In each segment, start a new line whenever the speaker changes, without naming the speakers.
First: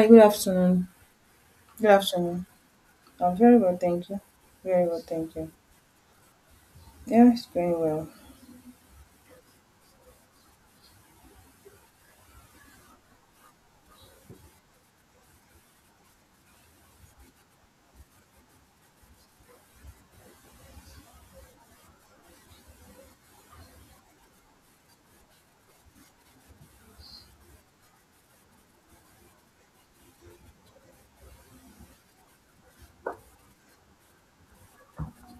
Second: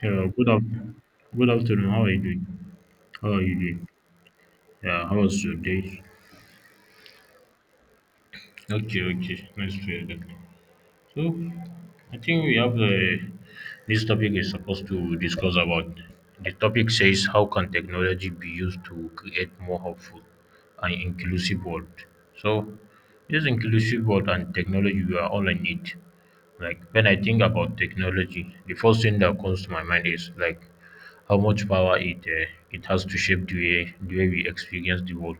Hello, good afternoon. How are you doing? How are you doing? Yeah, how was your day? Okay, okay. Nice to hear that. So, I think this topic is supposed to discuss about. The topic says how can technology be used to create more hopeful and inclusive world. So, this inclusive world and technology we are all in it. Like when I think about technology, the first thing that comes to my mind is like how much power it has to shape the way we experience the world,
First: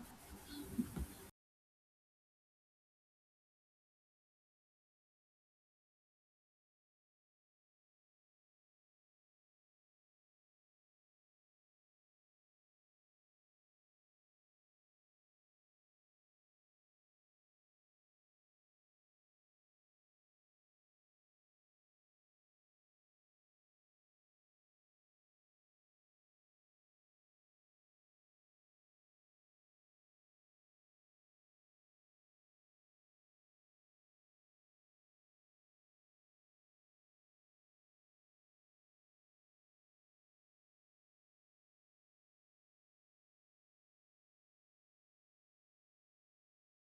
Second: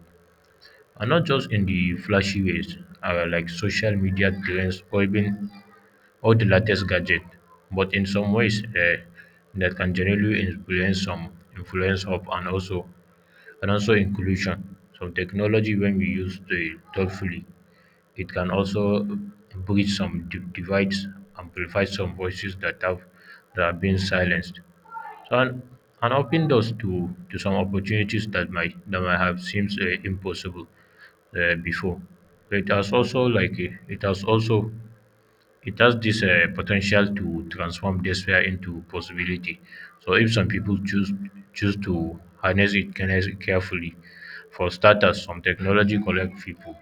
and not just in the flashy ways, like social media trends or the latest gadget. But in some ways, that can generally influence of and also inclusion. Some technology, when we use it thoughtfully, it can also bridge some divides and amplify some voices that are being silenced. So, and open doors to some opportunities that might have seemed impossible before. It has also like it has also It has this potential to transform despair into possibility. So if some people choose to harness it carefully. For starters, some technology collect people,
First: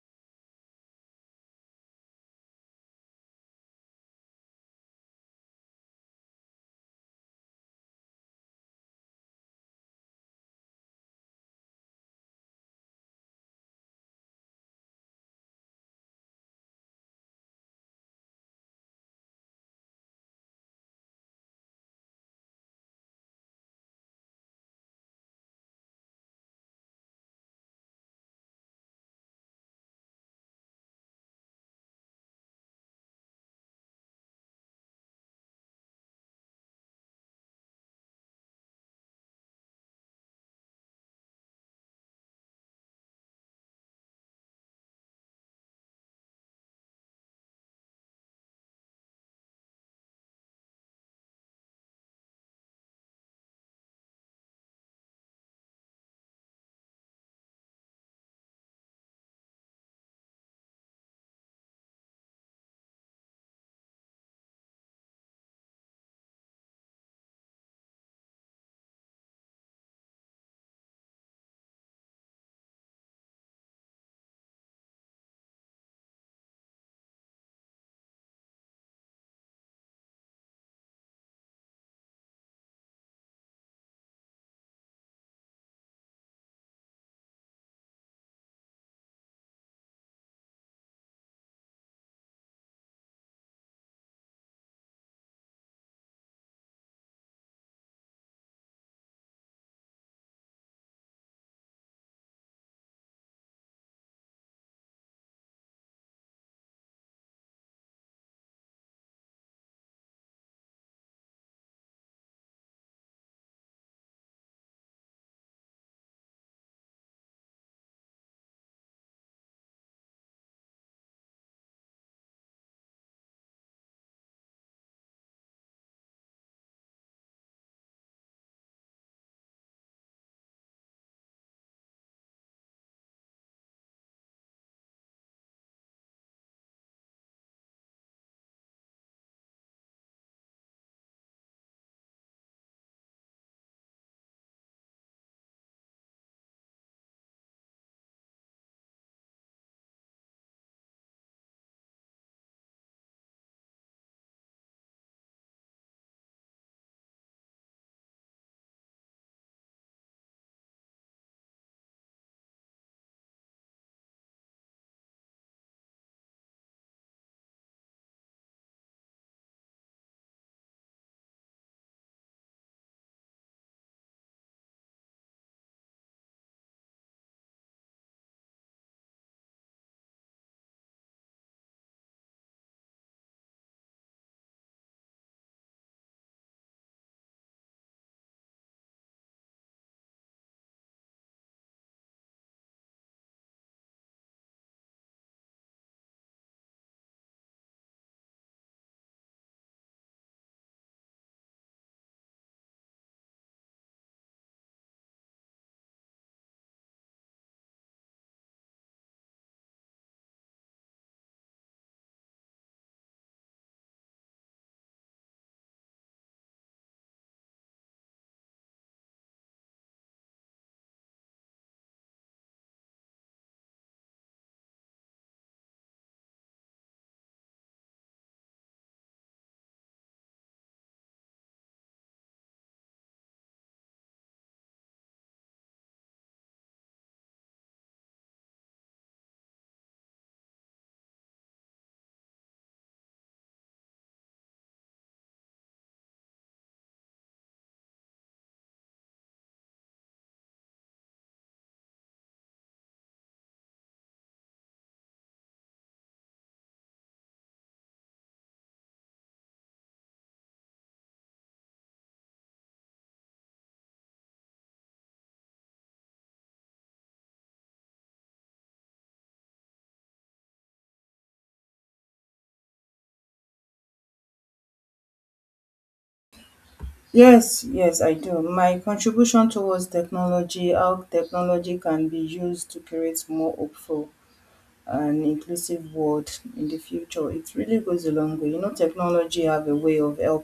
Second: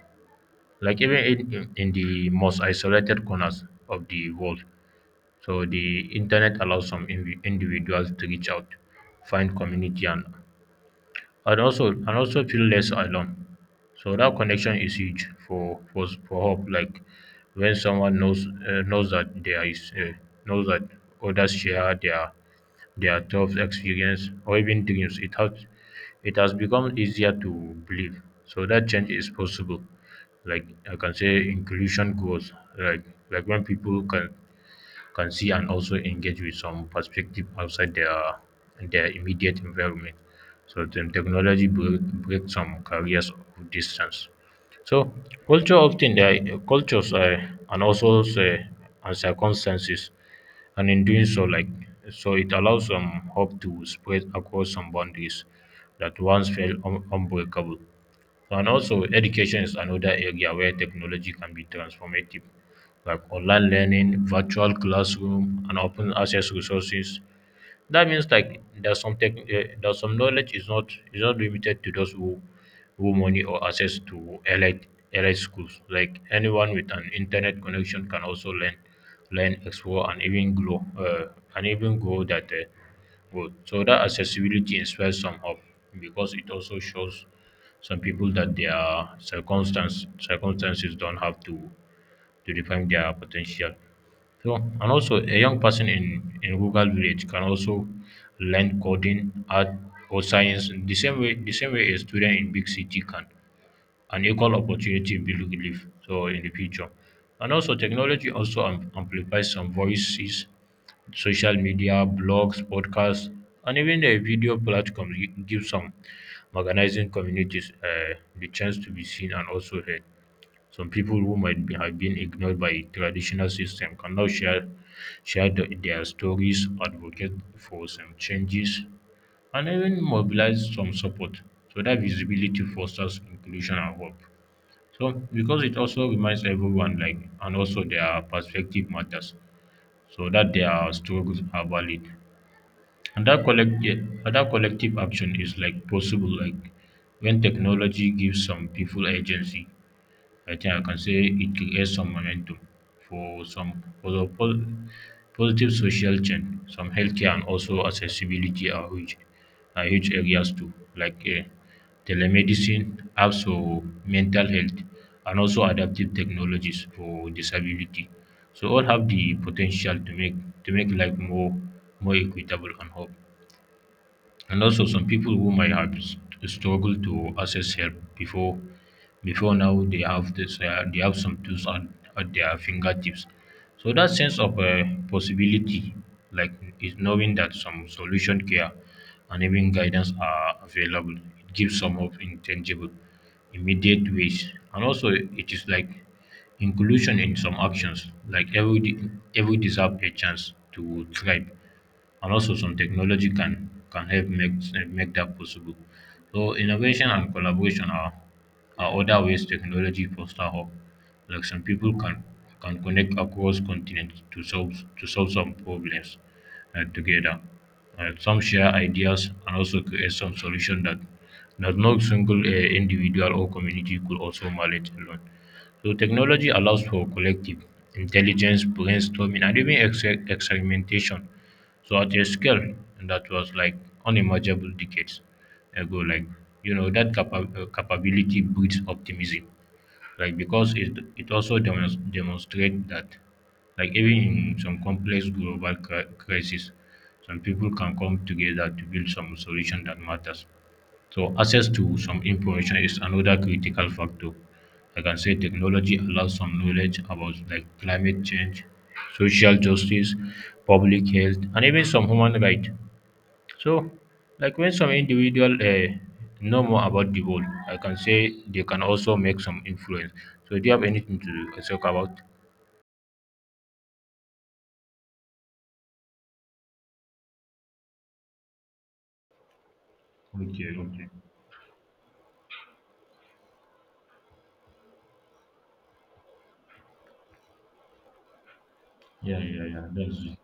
like even in the most isolated corners of the world. So the internet allows some individuals to reach out, find community, and also feel less alone. So that connection is huge for hope. Like when someone knows that knows that others share their tough experience or even dreams, it has become easier to believe. So that change is possible. Like I can say, inclusion grows. Like like when people can see and also engage with some perspective outside their immediate environment. So then technology breaks some barriers of distance. So culture often the cultures, and also say, and circumstances, and in doing so, it allows some hope to spread across some boundaries that once felt unbreakable. And also, education is another area where technology can be transformative, like online learning, virtual classroom, and open access resources. That means like there's some knowledge is not limited to those who money or access to elite schools. Like anyone with an internet connection can also learn, explore, and even grow that growth. So that accessibility inspires some hope because it also shows some people that their circumstances don't have to define their potential. So, and also a young person in rural village can also learn coding, art or science in the same way a student in big city can. An equal opportunity build belief so in the future. And also technology also amplifies some voices, social media, blogs, podcasts, and even a video platform gives some organizing communities the chance to be seen and also heard. Some people who have been ignored by traditional system can now share their stories, advocate for some changes, and even mobilize some support. So that visibility fosters inclusion and hope. So because it also reminds everyone like and also their perspective matters. So that their struggles are valid. And that collective action is like possible, like when technology gives some people agency. I think I can say it creates some momentum for the positive social change. Some healthcare and also accessibility are huge areas too, like telemedicine, apps for mental health, and also adaptive technologies for disability. So all have the potential to make life more equitable and hope. And also, some people who might have struggled to access help before now they they have some tools at their fingertips. So that sense of possibility, like is knowing that some solution care and even guidance are available, it gives some hope in tangible, immediate ways. And also, it is like inclusion in some actions, like every deserve a chance to thrive and also some technology can help make that possible. So innovation and collaboration are other ways technology foster hope. Like some people can connect across continents to solve some problems together. Some share ideas and also create some solution that no single individual or community could also manage alone. So technology allows for collective intelligence, brainstorming, and even ex experimentation. So at a scale that was like unimaginable decades ago, like you know that capability breeds optimism, like because it also demonstrates that like even in some complex global crisis, some people can come together to build some solution that matters. So access to some information is another critical factor. I can say technology allows some knowledge about like climate change, social justice, public health, and even some human rights. So, like when some individual know more about the world, I can say they can also make some influence. So, do you have anything to talk about? Okay, okay. Yeah, yeah, yeah. That's it.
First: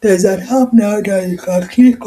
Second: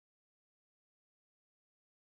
در ذات هم نه در کیک.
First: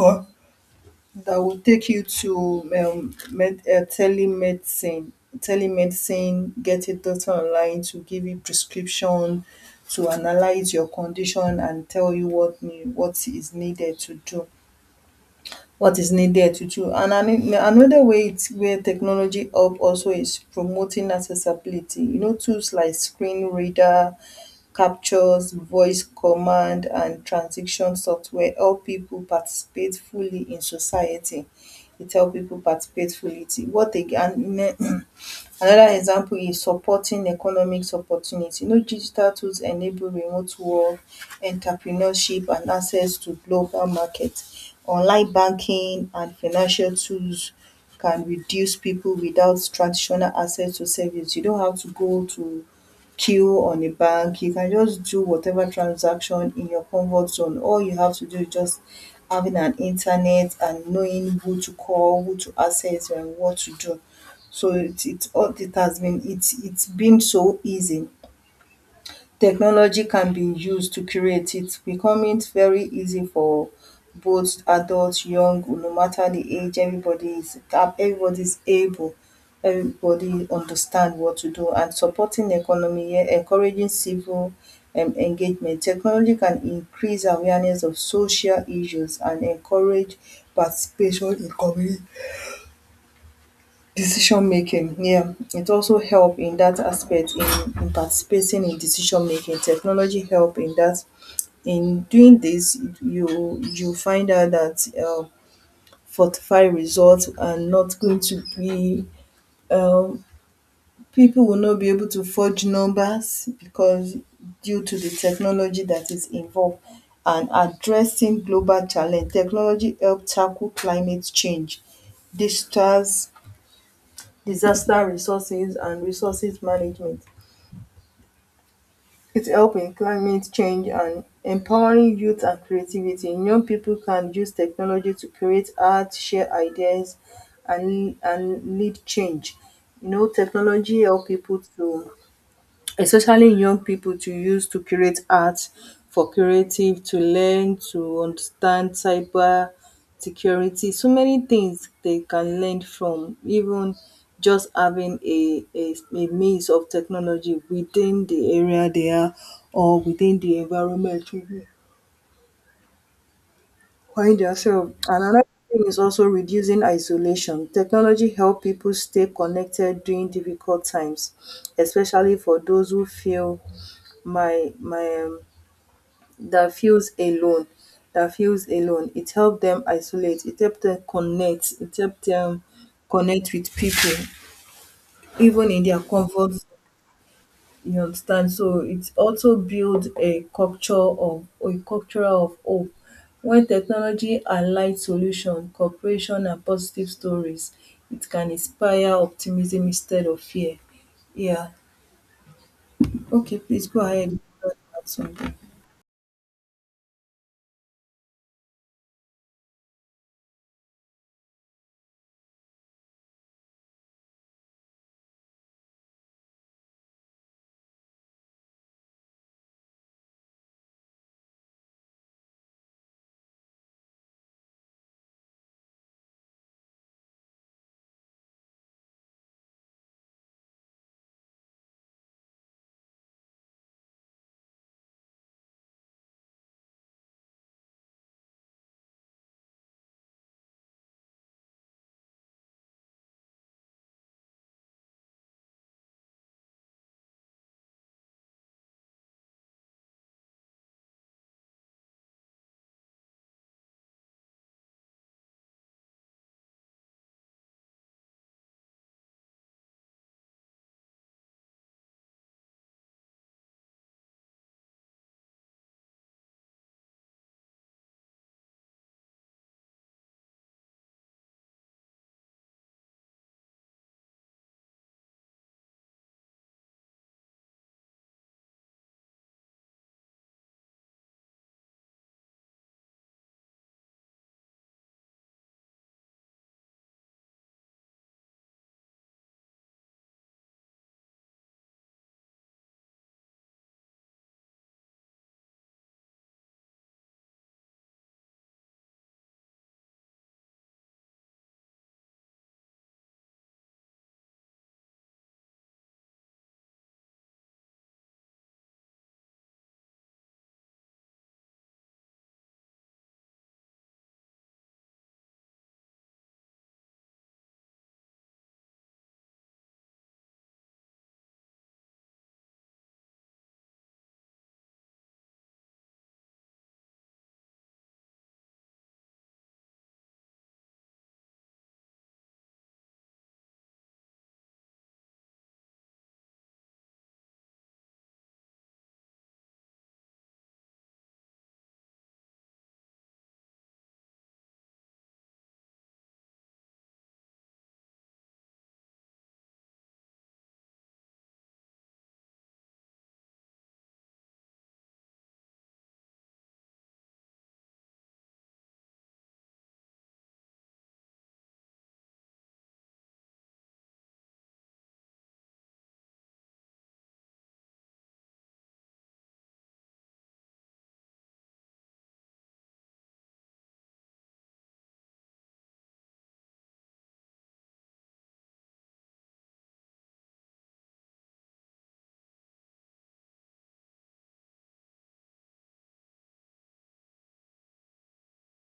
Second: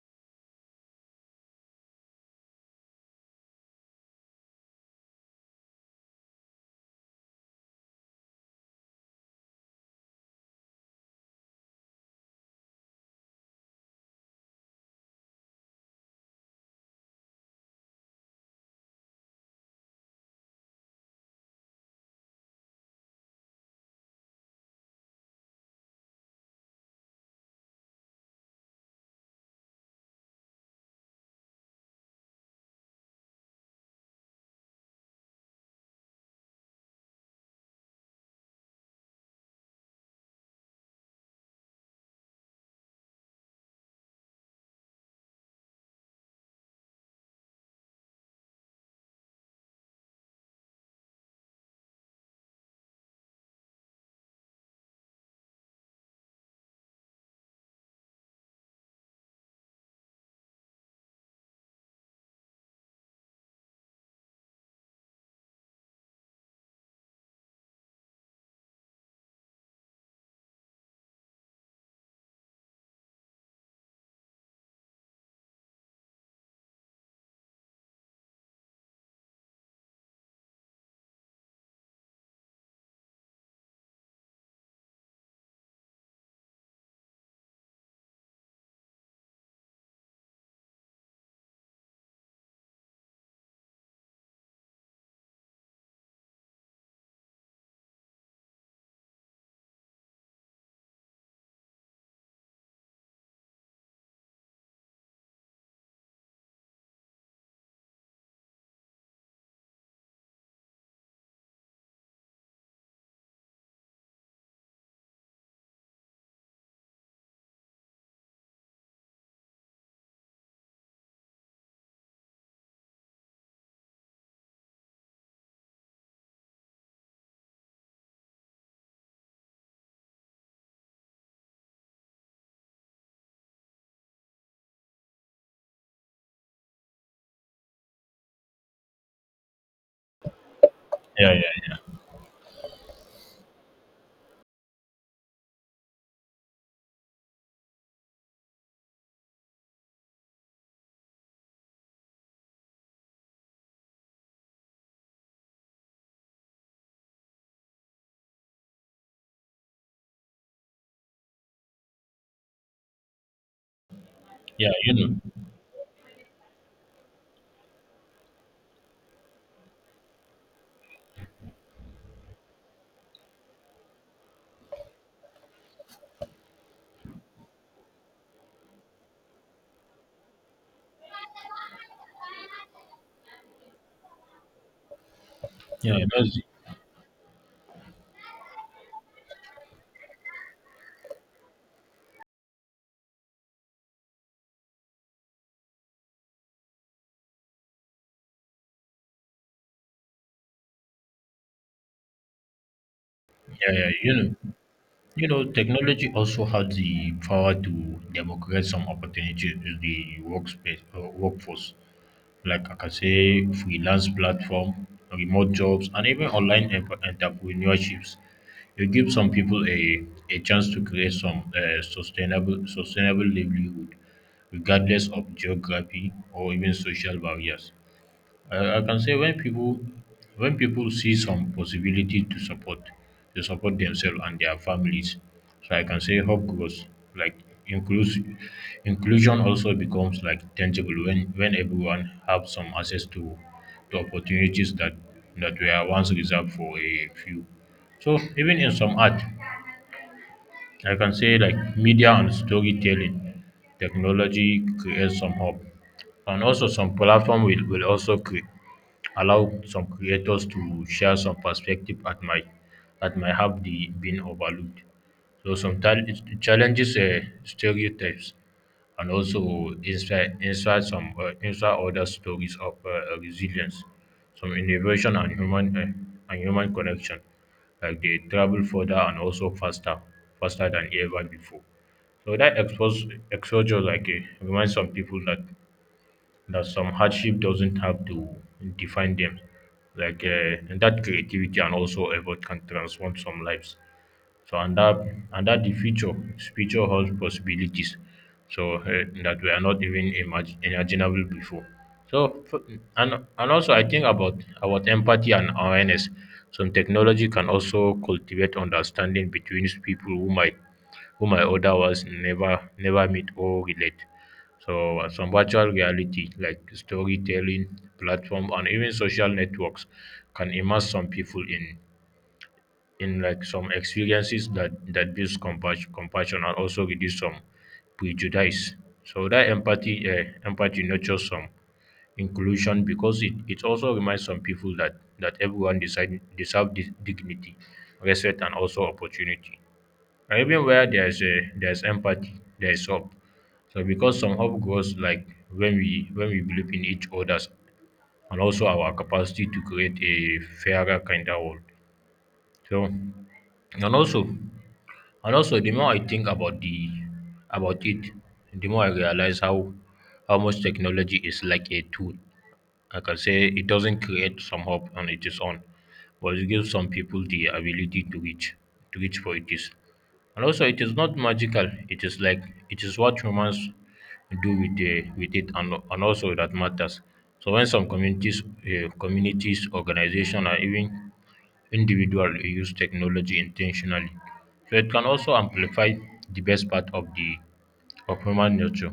Yeah, yeah, yeah. Yeah, Yeah, that's it. Yeah, yeah, You know, technology also has the power to democratize some opportunities in the workspace workforce. Like I can say, freelance platform, remote jobs, and even online entrepreneurships. It gives some people a chance to create some sustainable livelihood, regardless of geography or even social barriers. I can say when people see some possibility to support themselves and their families, so I can say hope grows. Like inclus- inclusion also becomes like tangible when everyone have some access to opportunities that were once reserved for a few. So even in some art I can say like media and storytelling, technology creates some hope, and also some platform will also create allow some creators to share some perspective that might have the been overlooked. So sometimes it challenges stereotypes and also inspire some inspire other stories of resilience, some innovation and human connection. Like they travel further and also faster than ever before. So that expose exposure like reminds some people that that some hardship doesn't have to define them. Like and that creativity and also effort can transform some lives. So and that the future holds possibilities. So uh, that were not even imaginable before. So and also I think about empathy and awareness. Some technology can also cultivate understanding between people who might otherwise never meet or relate. So, some virtual reality like storytelling platform and even social networks can immerse some people in like some experiences that builds compassion and also reduce some prejudice. So that empathy nurtures some inclusion because it also reminds some people that that everyone deserve this dignity, respect, and also opportunity. And even where there's a there's empathy, there's hope. So because some hope grows like when we believe in each other's and also our capacity to create a fairer kinder world. So and also and also the more I think about it, the more I realize how much technology is like a tool. Like I can say it doesn't create some hope on its own, but it gives some people the ability to reach for it is. And also, it is not magical. It is like it is what humans do with it, and also that matters. So when some communities, organization, or even individual use technology intentionally, so it can also amplify the best part of the of human nature,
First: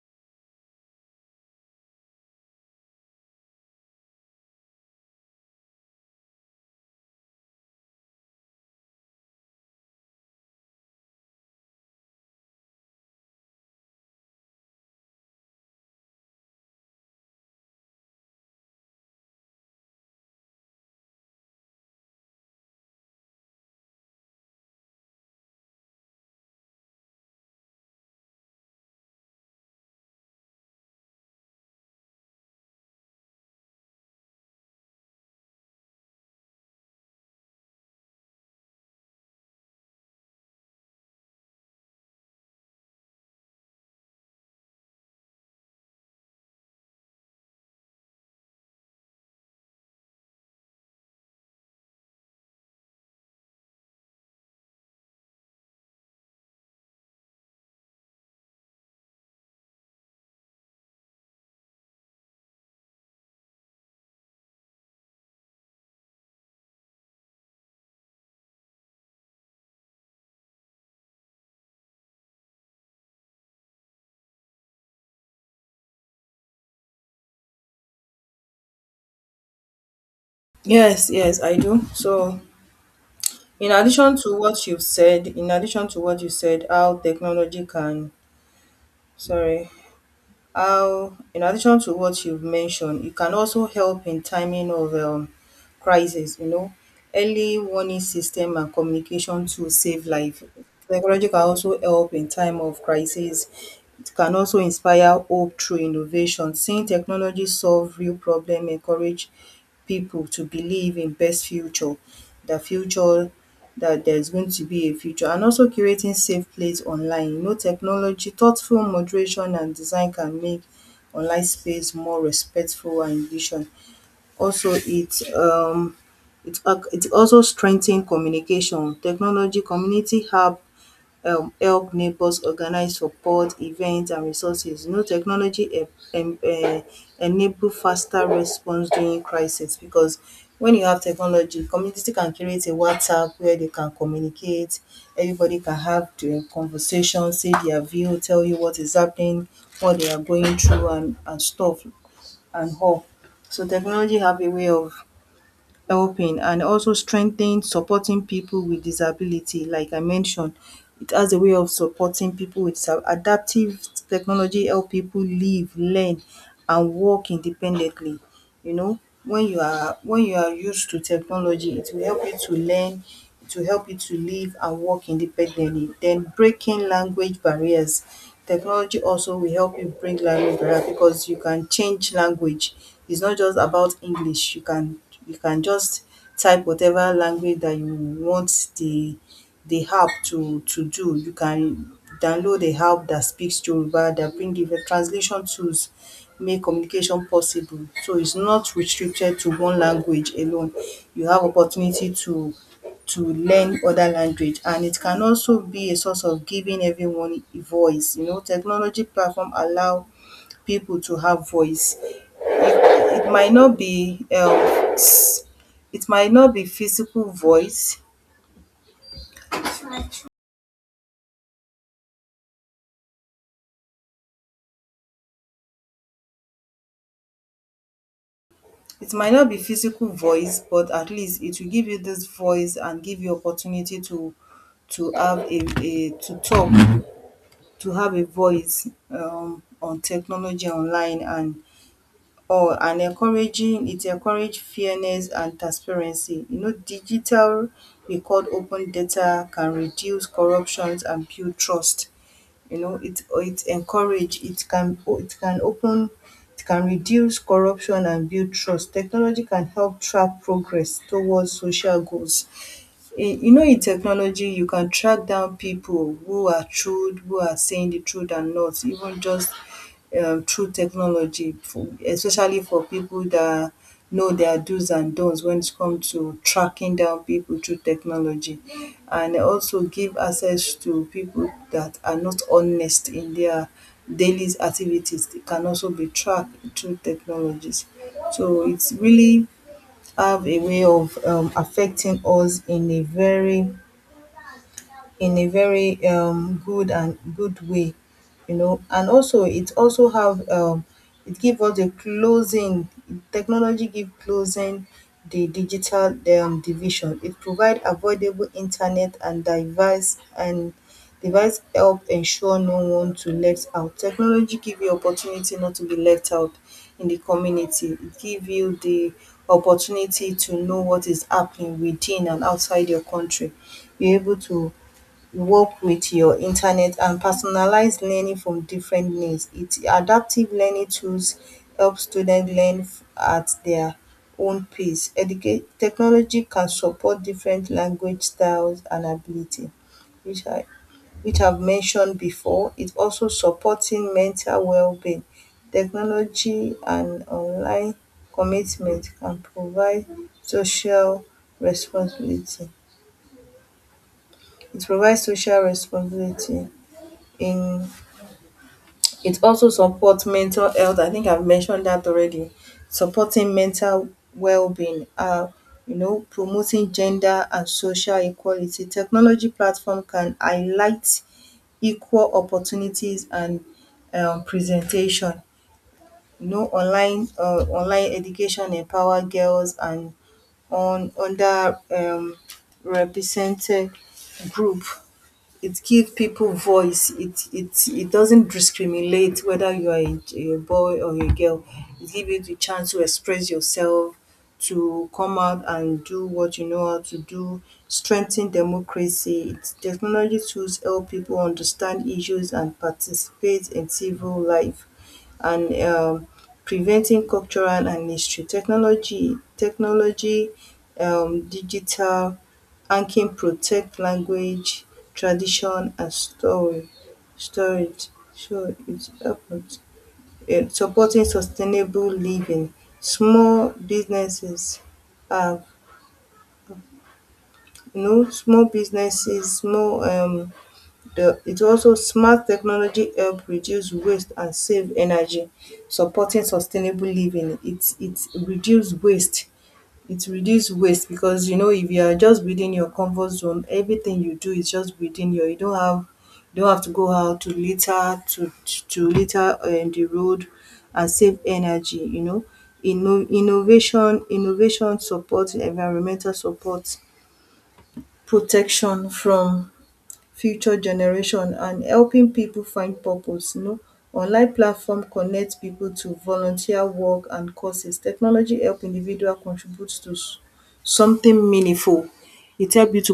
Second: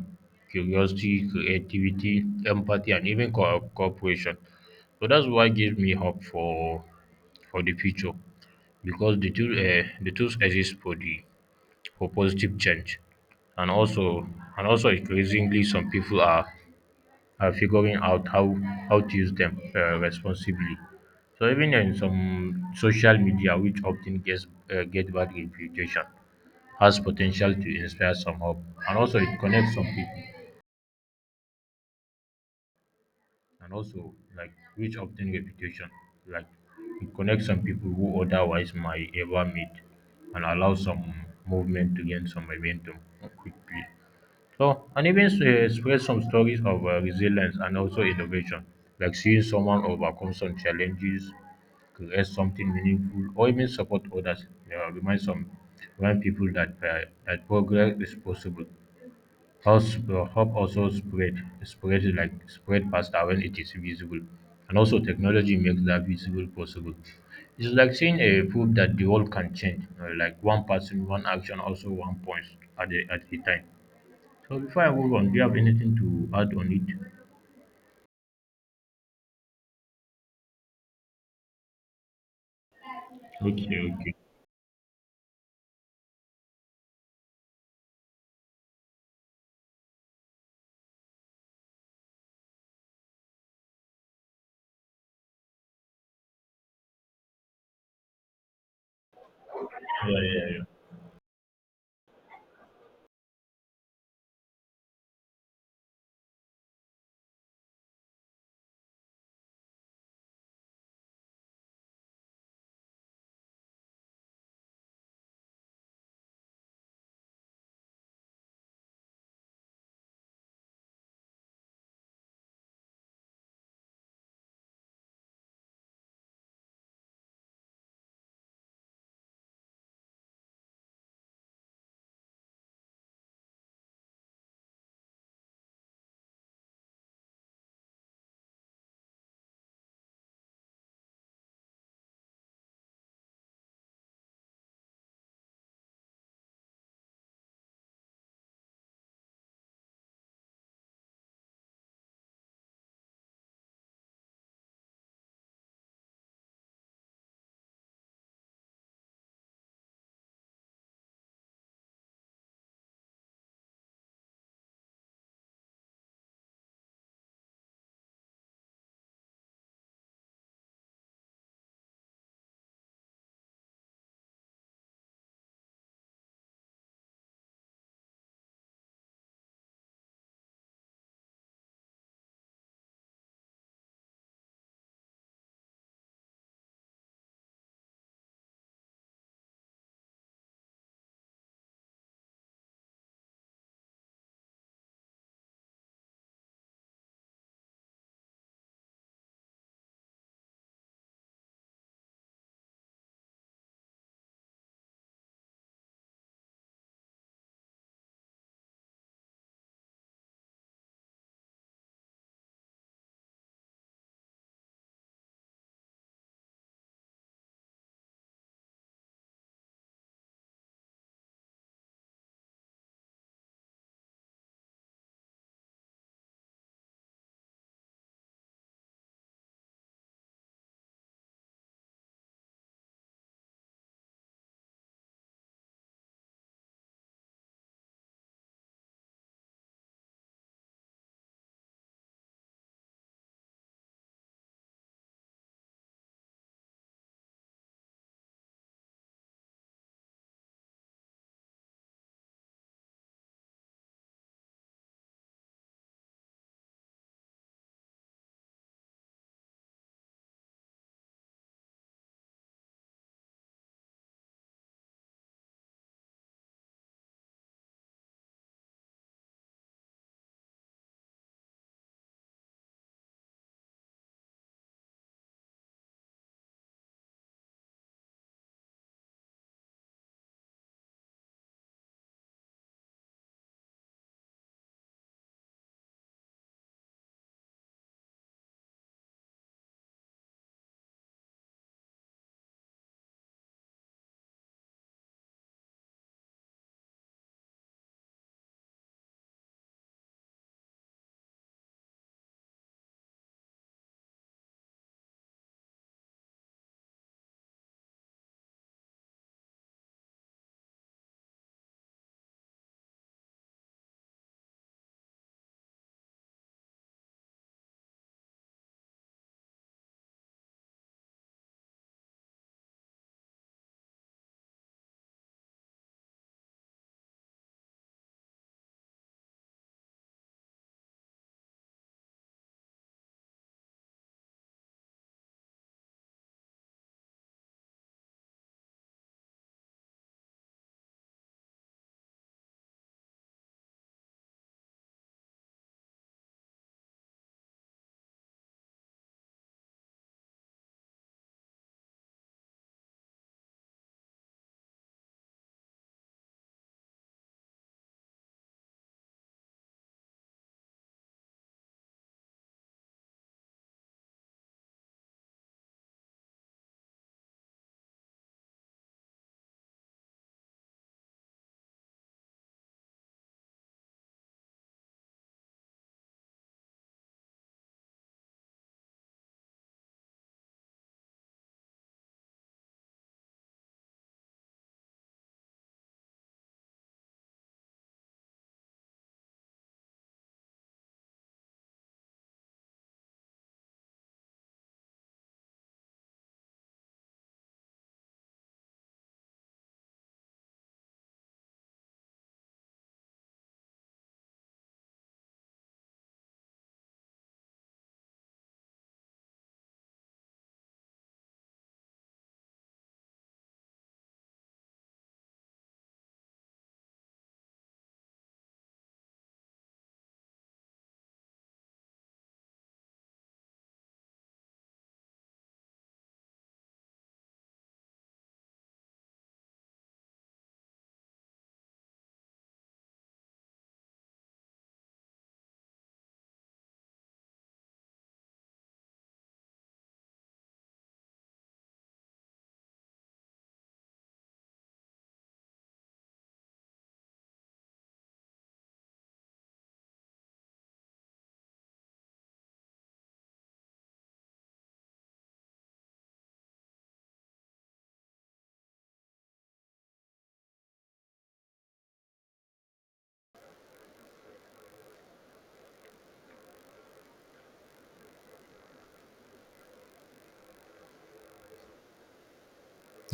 curiosity, creativity, empathy, and even cooperation. So that's what gives me hope for the future, because the tools exist for positive change and also increasingly some people are figuring out how to use them responsibly. So even in some social media, which often get bad reputation, has potential to inspire some hope and also it connects some people and also like which obtain reputation, like it connects some people who otherwise might ever meet and allows some movement to gain some momentum quickly. So, and even spread some stories of resilience and also innovation, like seeing someone overcome some challenges, create something meaningful, or even support others. Uh, remind some Remind people that that progress is possible. Hope, hope also spread faster when it is visible, and also technology makes that visible possible. It's like seeing a proof that the world can change, like one person, one action, also one point at a time. So before I move on, do you have anything to add on it? Okay, okay. Yeah, yeah,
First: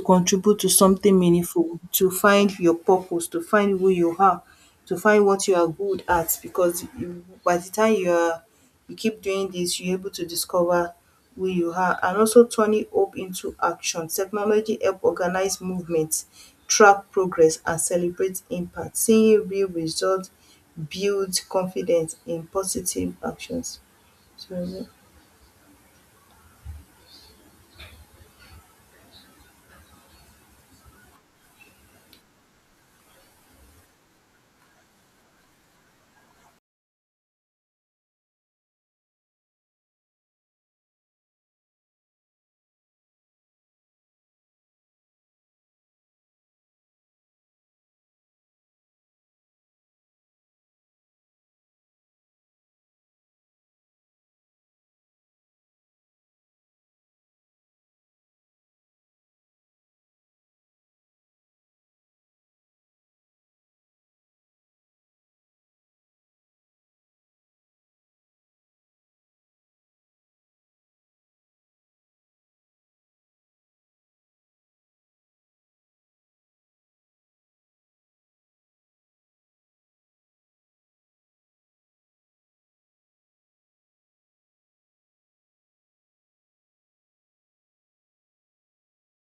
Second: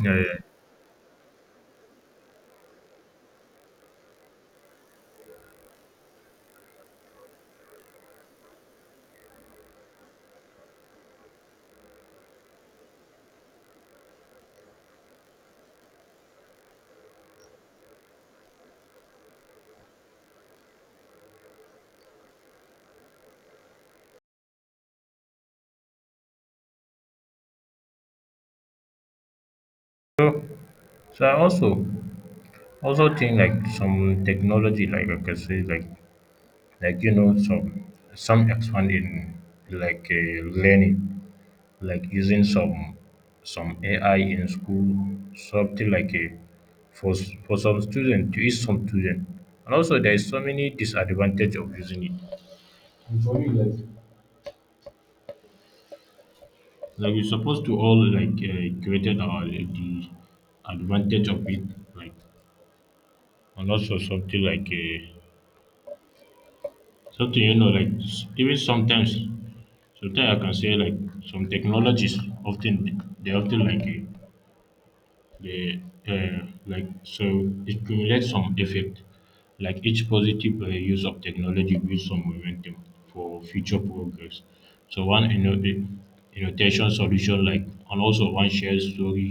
yeah. Yeah, yeah. So, so I also think like some technology, like I can say, like some expand in like learning, like using some AI in school, something like a for some student to each some student, and also there is so many disadvantage of using it. And for you, like we supposed to all like created our the advantage of it, like and also something like something you know even sometimes I can say like some technologies often they often like They like so it cumulates some effect. Like each positive use of technology builds some momentum for future progress. So annotation solution like and also one shared story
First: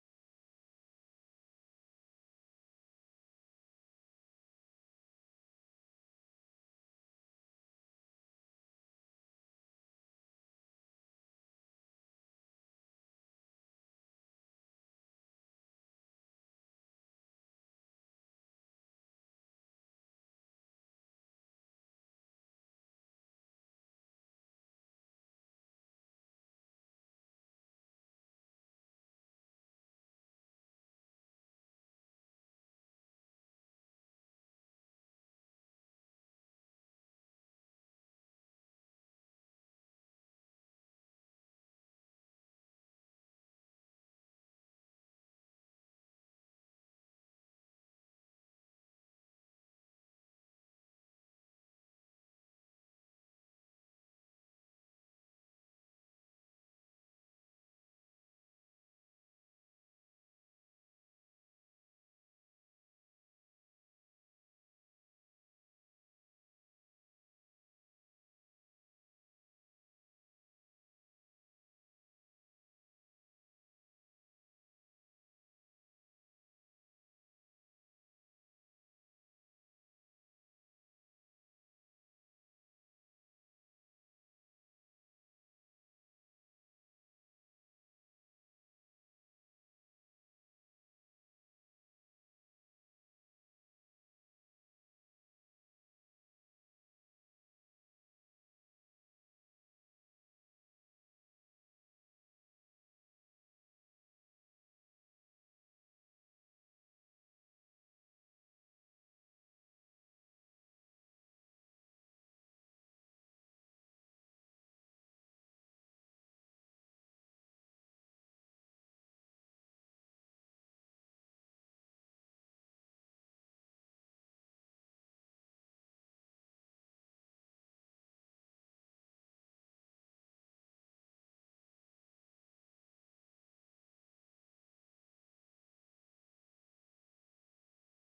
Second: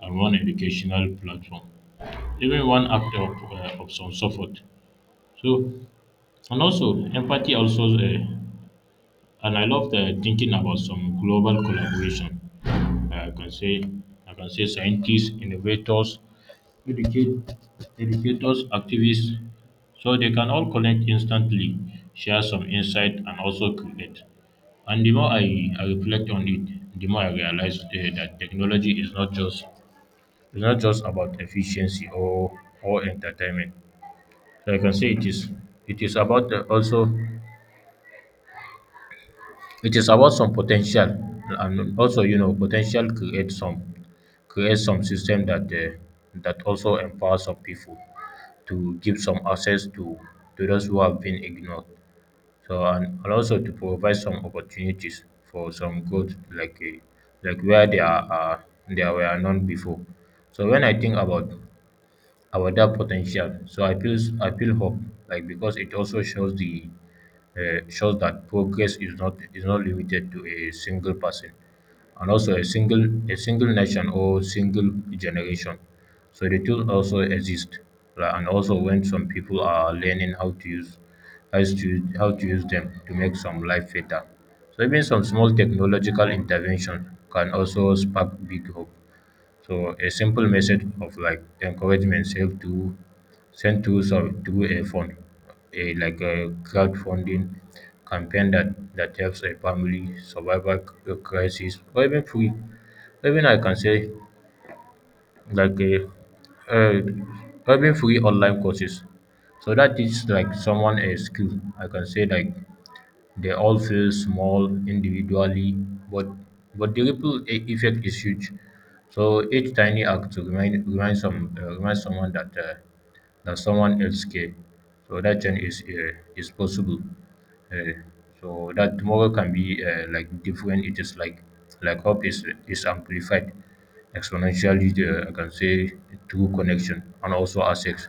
and one educational platform. Even one act of some support. So and also empathy also and I love the thinking about some global collaboration. I can say scientists, innovators, educate, educators, activists, so they can all connect instantly, share some insight, and also create. And the more I reflect on it, the more I realize that technology is not just it's not just about efficiency or entertainment. So I can say it is about also it is about some potential and also you know potential create some system that that also empowers some people to give some access to those who have been ignored so and also to provide some opportunities for some growth like where they are there were none before so when I think about that potential. So I feel hope, like because it also shows the shows that progress is not limited to a single person, and also a single nation or single generation. So the tools also exist, like, and also when some people are learning how to use them to make some life better. So even some small technological intervention can also spark big hope. So a simple message of like encouragement saved to sent through sorry through a fund, a crowdfunding campaign that helps a family survive a crisis or even free, or even I can say like a uh, or even free online courses. So that is like someone a skill. I can say like they all feel small individually, but but the effect is huge. So each tiny act to remind someone that that someone else care. So that change is possible. Uh, so that tomorrow can be like different. It is like hope is amplified exponentially. The, I can say through connection and also assets.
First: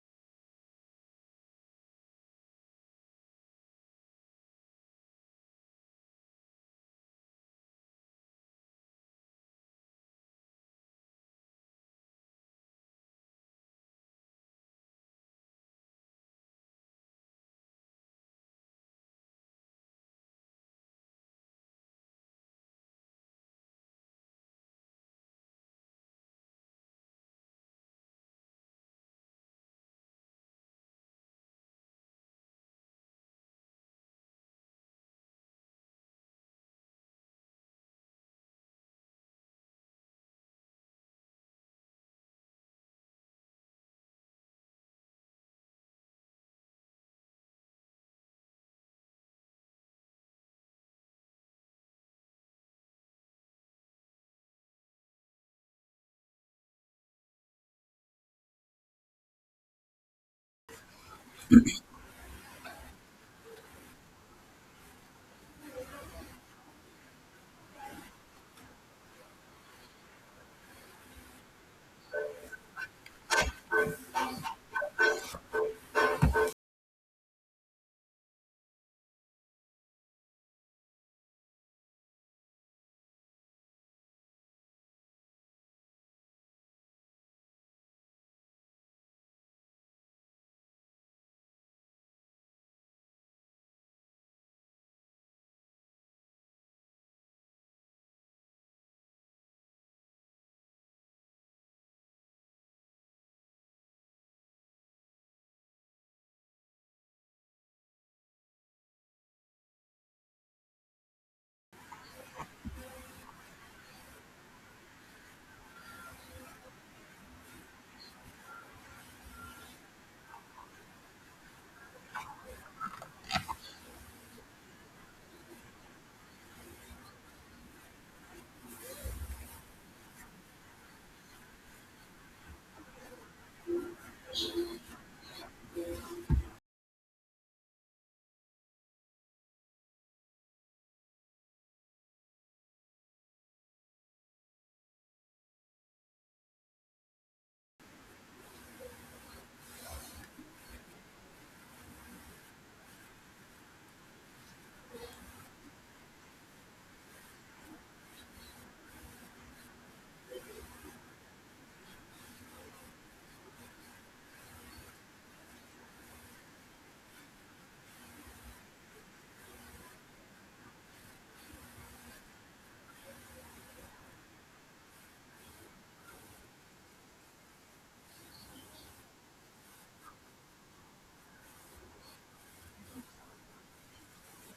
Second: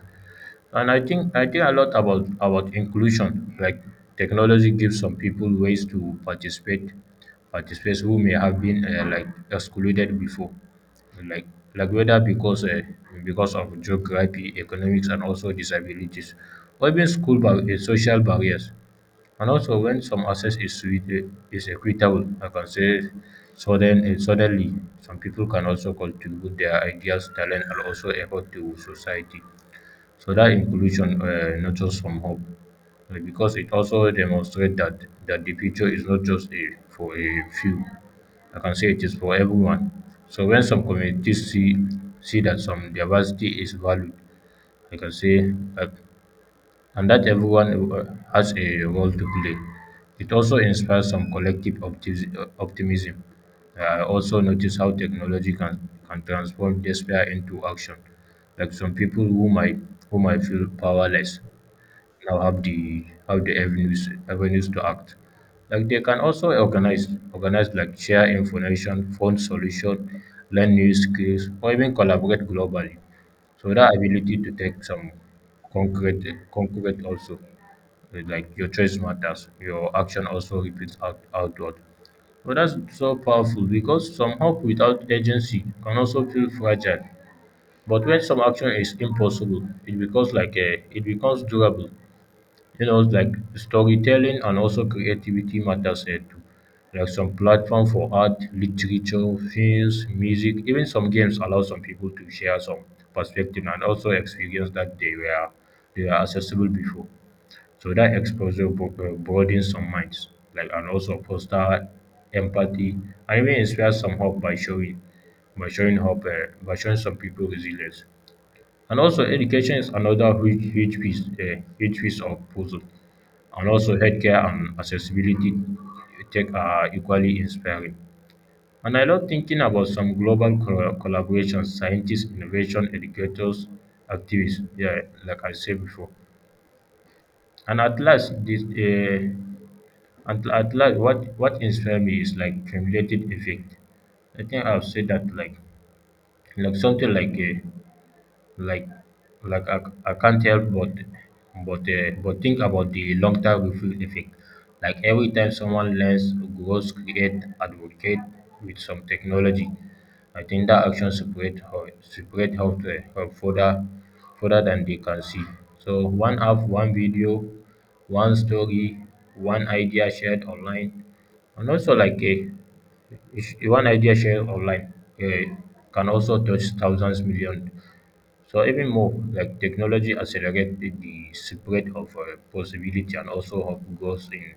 And I think a lot about inclusion. Like technology gives some people ways to participate, participate who may have been like excluded before, like like whether because of geography, economics, and also disabilities, or even social barriers. And also, when some access is sweet, is equitable, I can say suddenly some people can also contribute their ideas, talent, and also effort to society. So that inclusion nurtures from hope because it also demonstrates that, that the future is not just a, for a few. I can say it is for everyone. So when some communities see that some diversity is valued, I can say like and that everyone has a role to play. It also inspires some collective optimism. I also notice how technology can transform despair into action. Like some people who might feel powerless now have the avenues to act. Like they can also organize like share information, find solution, learn new skills, or even collaborate globally. So that ability to take some concrete concrete also eh, like your choice matters. Your action also repeats outward. But that's so powerful because some hope without agency can also feel fragile. But when some action is impossible, it becomes it becomes durable, you know, like storytelling and also creativity matters here too. Like some platform for art, literature, films, music, even some games allow some people to share some perspective and also experience that they were accessible before. So that exposure broadens some minds, like and also foster empathy and even inspire some hope by showing hope by showing some people resilience. And also education is another huge piece of puzzle. And also healthcare and accessibility tech are equally inspiring. And I love thinking about some global collaborations, scientists, innovation, educators, activists. Yeah, like I said before. And at last, this at last, what inspired me is like cumulative effect. I think I've said that like something like a like like I can't help but but think about the long term effect. Like every time someone learns, grows, create, advocate with some technology, I think that action separate how to how further further than they can see. So one app, one video, one story, one idea shared online, and also like a if one idea shared online uh, can also touch thousands millions. So even more, like technology accelerated the spread of possibility and also hope grows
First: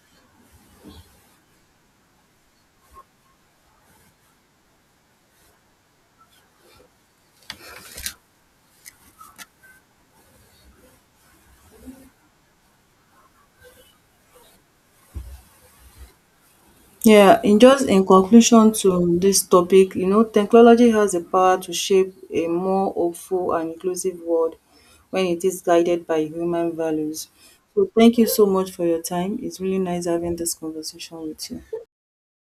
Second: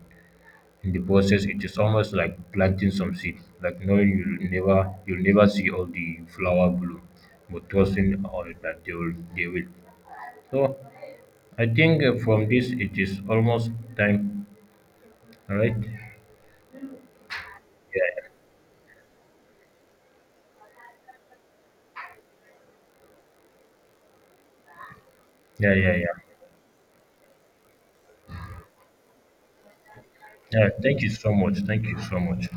in the process. It is almost like planting some seed, like knowing you'll never you'll never see all the flower bloom, but trusting all that they will. So I think from this it is almost time, all right? Yeah, yeah, yeah, yeah. Yeah, thank you so much. Thank you so much.